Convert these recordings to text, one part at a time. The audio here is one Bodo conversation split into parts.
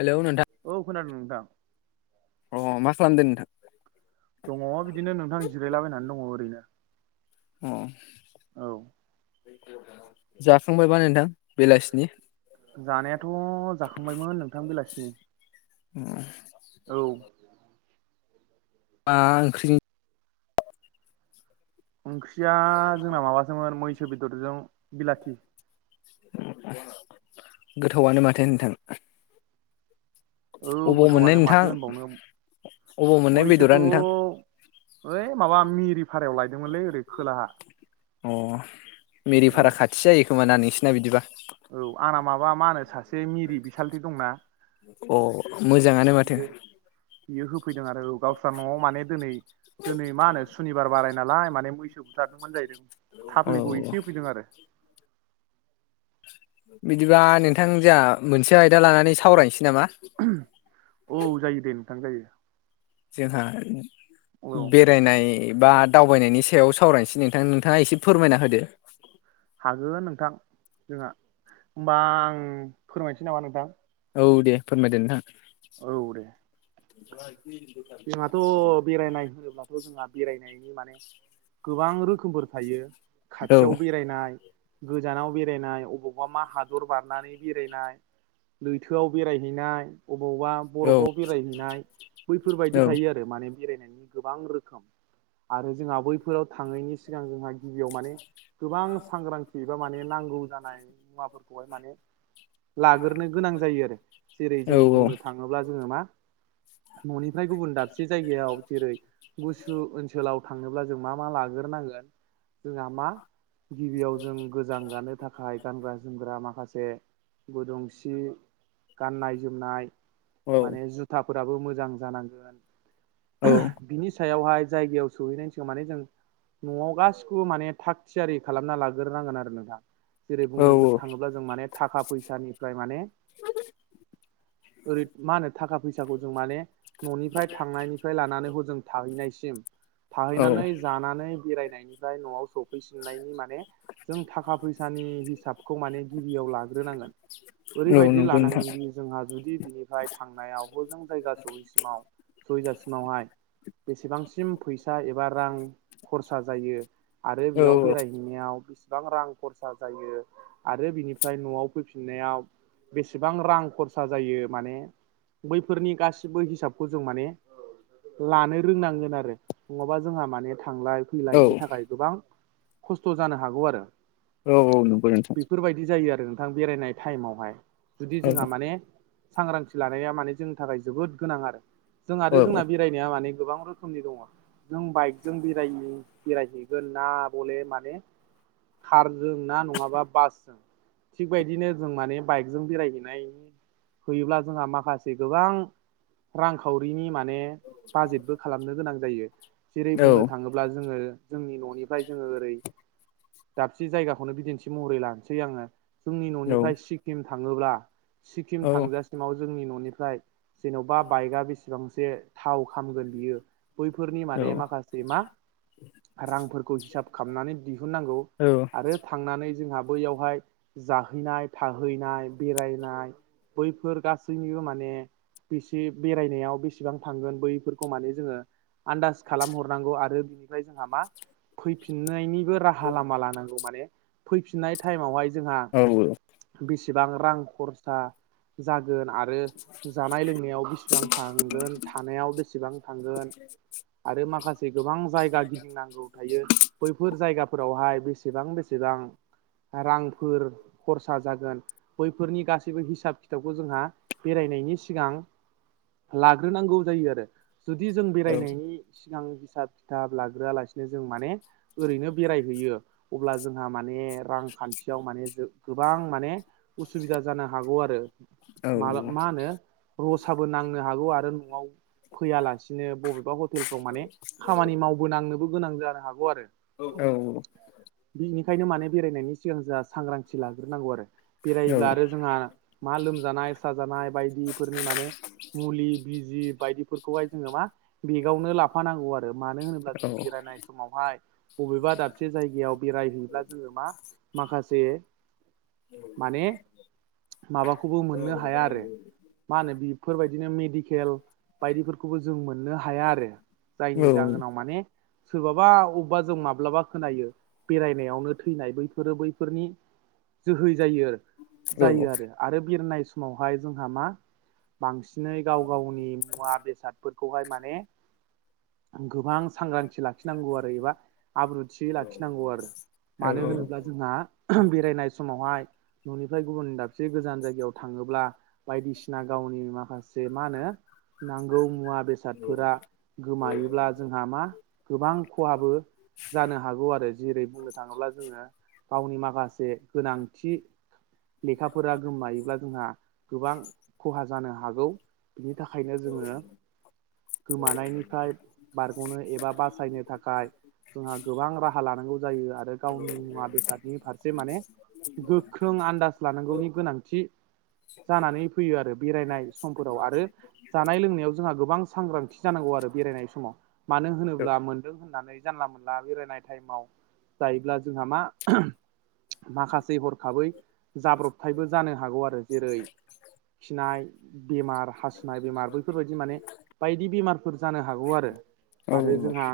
हेलौ नोंथां औ खोनादों नोंथां अ मा खालामदो नोंथां दङ बिदिनो नोंथां जिरायलाबायनानै दङ ओरैनो अ औ जाखांबायबा नोंथां बेलासिनि जानायाथ' जाखांबायमोन नोंथां बेलासिनि [inaudible] औ मा ओंख्रि ओंख्रिया जोंना माबासोमोन मैसो बेदरजों बिलाथि गोथावआनो माथो नोंथां औ अबाव मोननाय गोथावानो माथो नोंथां होनबावनो अबाव मोननाय बेदरा मैसोखौ नोंथां ओइ माबा मिरि पारायाव लायदोंमोनलै ओरै खोलाहा अ मेरि औ पारा खाथि जायो खोमाना नोंसिना बिदिबा औ आंना माबा मा होनो सासे मिरि बिसालथि दंना अ मोजाङानो माथो बियो बियो होफैदों आरो औ गावस्रा न'आव माने दिनै दिनै मा होनो सुनिबार बाराय नालाय माने मैसो बुथारदोंमोन जाहैदों औ थाफ्लिखौ एसे होफैदों आरो बिदिबा नोंथां ज मोनसे आयदा लानानै सावरायनोसै नामा औ जायो दे नोंथां जायो जोंहा बे औ बेरायनाय बा दावबायनायनि सायाव सावरायनोसै नोंथां नोंथाङा एसे फोरमायना होदो हागोन नोंथां जोंहा हबा आं फोरमायनोसै नामा नोंथां औ दे फोरमायदो नोंथां औ दे जोंहाथ' बेरायनाय होनोब्लाथ' जोंहा बेरायनायनि माने गोबां रोखोमफोर थायो खाथियाव बेरायनाय गोजानाव बेरायनाय अबावबा मा हादर बारनानै बेरायनाय लैथोआव बेरायहैनाय अबावबा औ बरफआव बेरायहैनाय बेफोरबायदि औ थायो आरो माने बेरायनायनि गोबां रोखोम आरो जोंहा बैफोराव थाङैनायनि सिगां जोंहा गिबियाव माने गोबां सांग्रांथि एबा माने नांगौ जानाय मुवाफोरखौहाय माने लाग्रोनो गोनां जायो आरो जेरै औ जों बुंनो थाङोब्ला जोङो मा न'निफ्राय गुबुन दाबसे जायगायाव जेरै गुसु ओनसोलाव थांनोब्ला जों मा मा लाग्रोनांगोन जोंहा मा गिबियाव जों गोजां गानो थाखाय थाखाय गानग्रा जोमग्रा माखासे गुदुं सि गाननाय जोमनाय औ माने जुथाफोराबो मोजां औ जानांगोन बिनि सायावहाय जायगायाव सहैनायनि सिगां माने जों न'आव गासिखौबो माने थाग थियारि खालामना लाग्रोनांगोन आरो नोंथां जेरै औ बुंनो जो थाङोब्ला जों माने थाखा फैसानिफ्राय माने [inaudible] ओरै मा होनो थाखा फैसाखौ जों माने न'निफ्राय थांनायनिफ्राय लानानै हजों थाहैनायसिम औ औ थाहैनानै जानानै बेरायनायनिफ्राय न'आव सफैसिननायनि मान मे जों थाखा फैसानि हिसाबखौ माने गिबियाव लाग्रोनांगोन औ ओरैबायदि नंगौ नोंथां लानांगोनदि जोंहा जुदि बिनिफ्राय थांनायाव हजों जायगा सहैसिम माव सहैजासिमावहाय बेसेबांसिम फैसा एबा रां खरसा जायो आरो बेयाव औ बेराय नेयाव बेसेबां रां खरसा जायो आरो बिनिफ्राय न'आव फैफिननायाव बेसेबां रां खरसा जायो माने बैफोरनि गासिबो हिसाब ह'जों माने लानो रोंनांगोन आरो नङाबा जोंहा माने थांलाय औ फैलायनि थाखाय गोबां खस्थ' जानो हागौ आरो औ औ नंगौ नोंथां बेफोरबायदि जायो आरो नोंथां बेरायनाय टाइमावहाय जुदि औ जोंहा माने सांग्रांथि लानाया माने जोंनि थाखाय जोबोद गोनां आरो जों औ आरो जोंना बे बेरायनाया माने गोबां रोखोमनि दङ नों बाइकजों बेरायो बेरायहैगोन ना बले माने कारजों ना नङाबा बासजों थिग बायदिनो जों माने बाइकजों बेरायहैनाय फैयोब्ला जोंहा माखासे गोबां रांखावरिनि माने बाजेटबो खालामनो गोनां जायो जेरै औ बुंनो थाङोब्ला अब्ला जोङो जोंनि न'निफ्राय जोङो ओरै दाबसे जायगाखौनो बिदिन्थि महरै लानोसै आङो जोंनि औ न'निफ्राय सिक्किम थाङोब्ला सिक्किम थांजासिमाव जोंनि न'निफ्राय जेन'बा बा बाइकआ बेसेबांसे थाव खामगोन बियो बैफोरनि माने माखासे मा रांफोरखौ हिसाब खामनानै दिहुननांगौ आरो थांनानै जोंहा बैयावहाय जाहैनाय थाहैनाय बेरायनाय बैफोर गासैनिबो माने बेसे बेरायनायाव बेसेबां थांगोन बैफोरखौ माने जोङो आन्दाज खालाम हरनांगौ आरो बिनिफ्राय जोंहा मा फैफिननायनि राहा लामा लानांगौ माने फैफिननाय टाइमावहाय जोंहा बेसेबां रां खरसा जागोन आरो जानाय लोंनाय नायाव बेसेबां थांगोन थानायाव बेसेबां थांगोन [unintelligible] आरो माखासे गोबां जायगा गिदिंनांगौ थायो बैफोर जायगाफोरावहाय बेसेबां बेसेबां रांफोर खरसा जागोन बैफोरनि गासैबो हिसाब खिथाबखौ जोंहा बेरायनायनि सिगां लाग्रोनांगौ जायो आरो जुदि जों बेरायनायनि सिगां हिसाब खिथाब लाग्रोआ लासिनो जों माने ओरैनो बेरायहैयो अब्ला जोंहा माने रांखान्थियाव माने जो गोबां माने उसुबिदा जानो हागौ आरो माला मा औ होनो रसाबो नांनो हागौ आरो न'आव फैयालासिनो बबेबा हटेलफ्राव माने खामानि मावबोनांनोबो गोनां जानो हागौ आरो औ औ बिनिखायनो माने बेरायनायनि सिगां जा सांग्रांथि लाग्रोनांगौ आरो बेरब्ला आरो जोंहा मा लोमजानाय साजानाय बायदि माने मुलि बिजि बायदिफोरखौहाय जोङो मा बेगावनो लाफानांगौ आरो मानो होनोब्ला जों बेरायनाय समावहाय बबेबा दाबसे जायगायाव बेरायहैब्ला जोङो मा माखासे माने माबाखौबो मोननो हाया आरो मा होनो बेफोरबायदिनो मेडिकेल बायदिफोरखौबो जों मोननो हाया आरो जायनि जाहोनाव माने सोरबाबा अबेबा जों माब्लाबा खोनायो बेरायनायावनो थैनाय बैफोरो बैफोरनि जोहै जायो औ जायो आरो आरो बेरनाय समावहाय जोंहा मा बांसिनै गाव गावनि मुवा बेसादफोरखौहाय माने गोबां सांग्रांथि लाखिनांगौ आरो एबा आब्रुथि लाखिनांगौ आरो मानो औ होनोब्ला जोंहा बेरायनाय समावहाय न'निफ्राय गुबुन दाबसे गोजान जायगायाव थाङोब्ला बायदिसिना ग म मांग [inaudible] बेसादफोरा गोमायोब्ला जोंहा मा गोबां खहाबो जानो हागौ आरो जेरै बुंनो थाङोब्ला जोङो गावनि माखासे गोनांथि लेखाफोरा गोमायोब्ला जोंहा गोबां खहा जानो हागौ बिनि थाखायनो जोङो गोमानायनिफ्राय बारग'नो एबा बासायनो थाखाय जोंहा गोबां राहा लानांगौ जायो आरो गावनि मुवा बेसादनि फारसे माने गोख्रों आन्दाज लानांगौनि गोनांथि [inaudible] जानानै फैयो आरो बेरायनाय समफोराव आरो जानाय लोंनायाव जोंहा गोबां सांग्रांथि जानांगौ आरो बेरायनाय समाव मानो होनोब्ला मोनदों होननानै जानला मोनला बेरायनाय टाइमाव जायोब्ला जोंहा मा माखासे हरखाबै जाब्रबथायबो जानो हागौ आरो जेरै खिनाय बेमार हासुनाय बेमार बैफोरबायाददि माने बायदि बेमारफोर जानो हागौ आरो आरो खोनादों जोंहा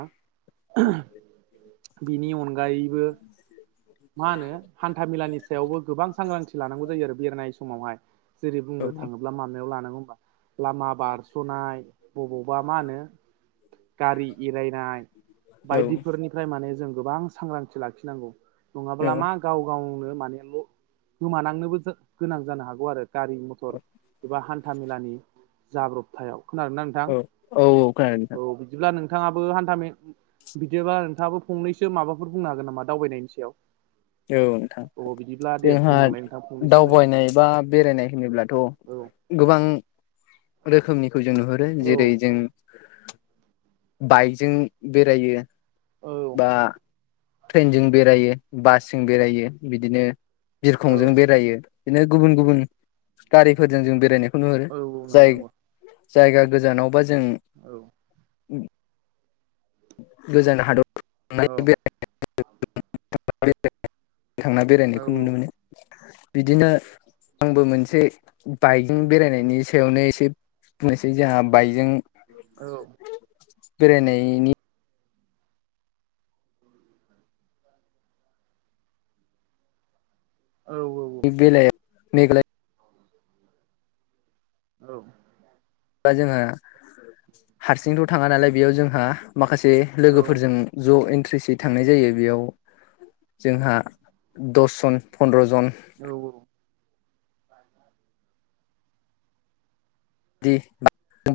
बिनि अनगायैबो मा होनो हान्था मेलानि सायावबो गोबां सांग्रांथि लानांगौ जायो आरो बेरायनाय समावहाय जेरै बुंनो थाङोब्ला माबायाव लानांगौ होनबा लामा बारस'नाय बबावबा मा होनो गारि इरायनाय बायदिफोरनि ओमफ्राय माने जों गोबां सांग्रांथि लाखिनांगौ नङाब्ला मा नोंथां गाव गावनो माने ल' गोमानांनोबो गोनां जानो हागौ आरो गारि एबा हान्थाामेलानि जाब्रबथायाव खोनार ना नोंथां औ औ बिदिब्ला नोंथाङाबो हान्थामेला बिदिबा नोंथाङाबो फंनैसो माबफोर बुंनो हागोन नामा दावबायनायनि सायाव? औ नोंथां अ बिदिब्ला दे जोंहा बुंलांलाय नोंथां फंनैसोनो दावबायनाय बा बेरायनाय होनोब्लाथ' औ गोबां रोखोमनिखौ जों नुहुरो औ जेरै जों बाइकजों बेरायो औ बा ट्रेनजों बेरायो बासजों बेरायो बिदिनो औ बिरखंजों बेरायो बिदिनो गुबुन गुबुन गारिफोरजों जों बेरायनायखौ नुहुरो औ नंगौ जाय नंगौ जायगा गोजानावबा जों औ गोजान हादर [unintelligible] औ थांना औ बेरायनायखौ नुनो मोनो बिदिनो आंबो मोनसे बाइकजों बेरायनायनि सायावनो एसे बुंनोसै जोंहा बाइकजों औ बे न औ औ बे बेल मेघ औ बा जोंहा हारसिंथ' थाङा नालाय बेयाव जोंहा माखासे लोगोफोरजों ज' इन्ट्रेसयै थांनाय जायो बेयाव जोंहा दसजन फन्द्र'जन औ औ दि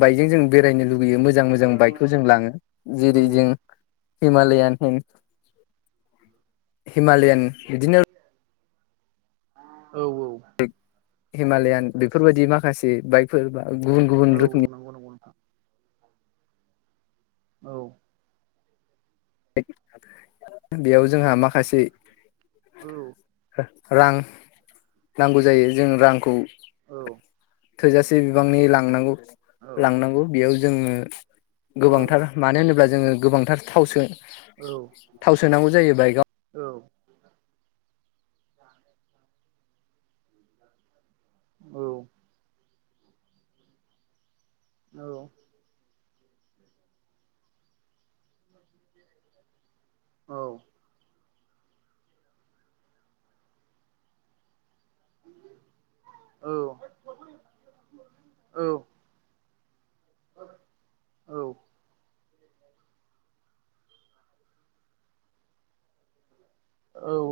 बाइकजों जों बेरायनो लुुबैयो मोजां मोजां बाइकखौ जों लाङो जेरै जों हिमालयान होन हिमालयान बिदिनो औ औ हिमालयान बेफोरबायदि माखासे बाइकफोर बा गुबुन गुबुन रोखोमनि नांगौ नांगौ नोंथां औ बेयाव जोंहा माखासे औ रां नांगौ जायो जों रांखौ औ थोजासे बिबांनि लांनांगौ औ लांनांगौ बेयाव जोङो औ गोबांथार मानो होनोब्ला जोङो गोबांथार थाव सो थाव सोनांगौ जायो बाइकआव औ औ औ औ औ औ औ औ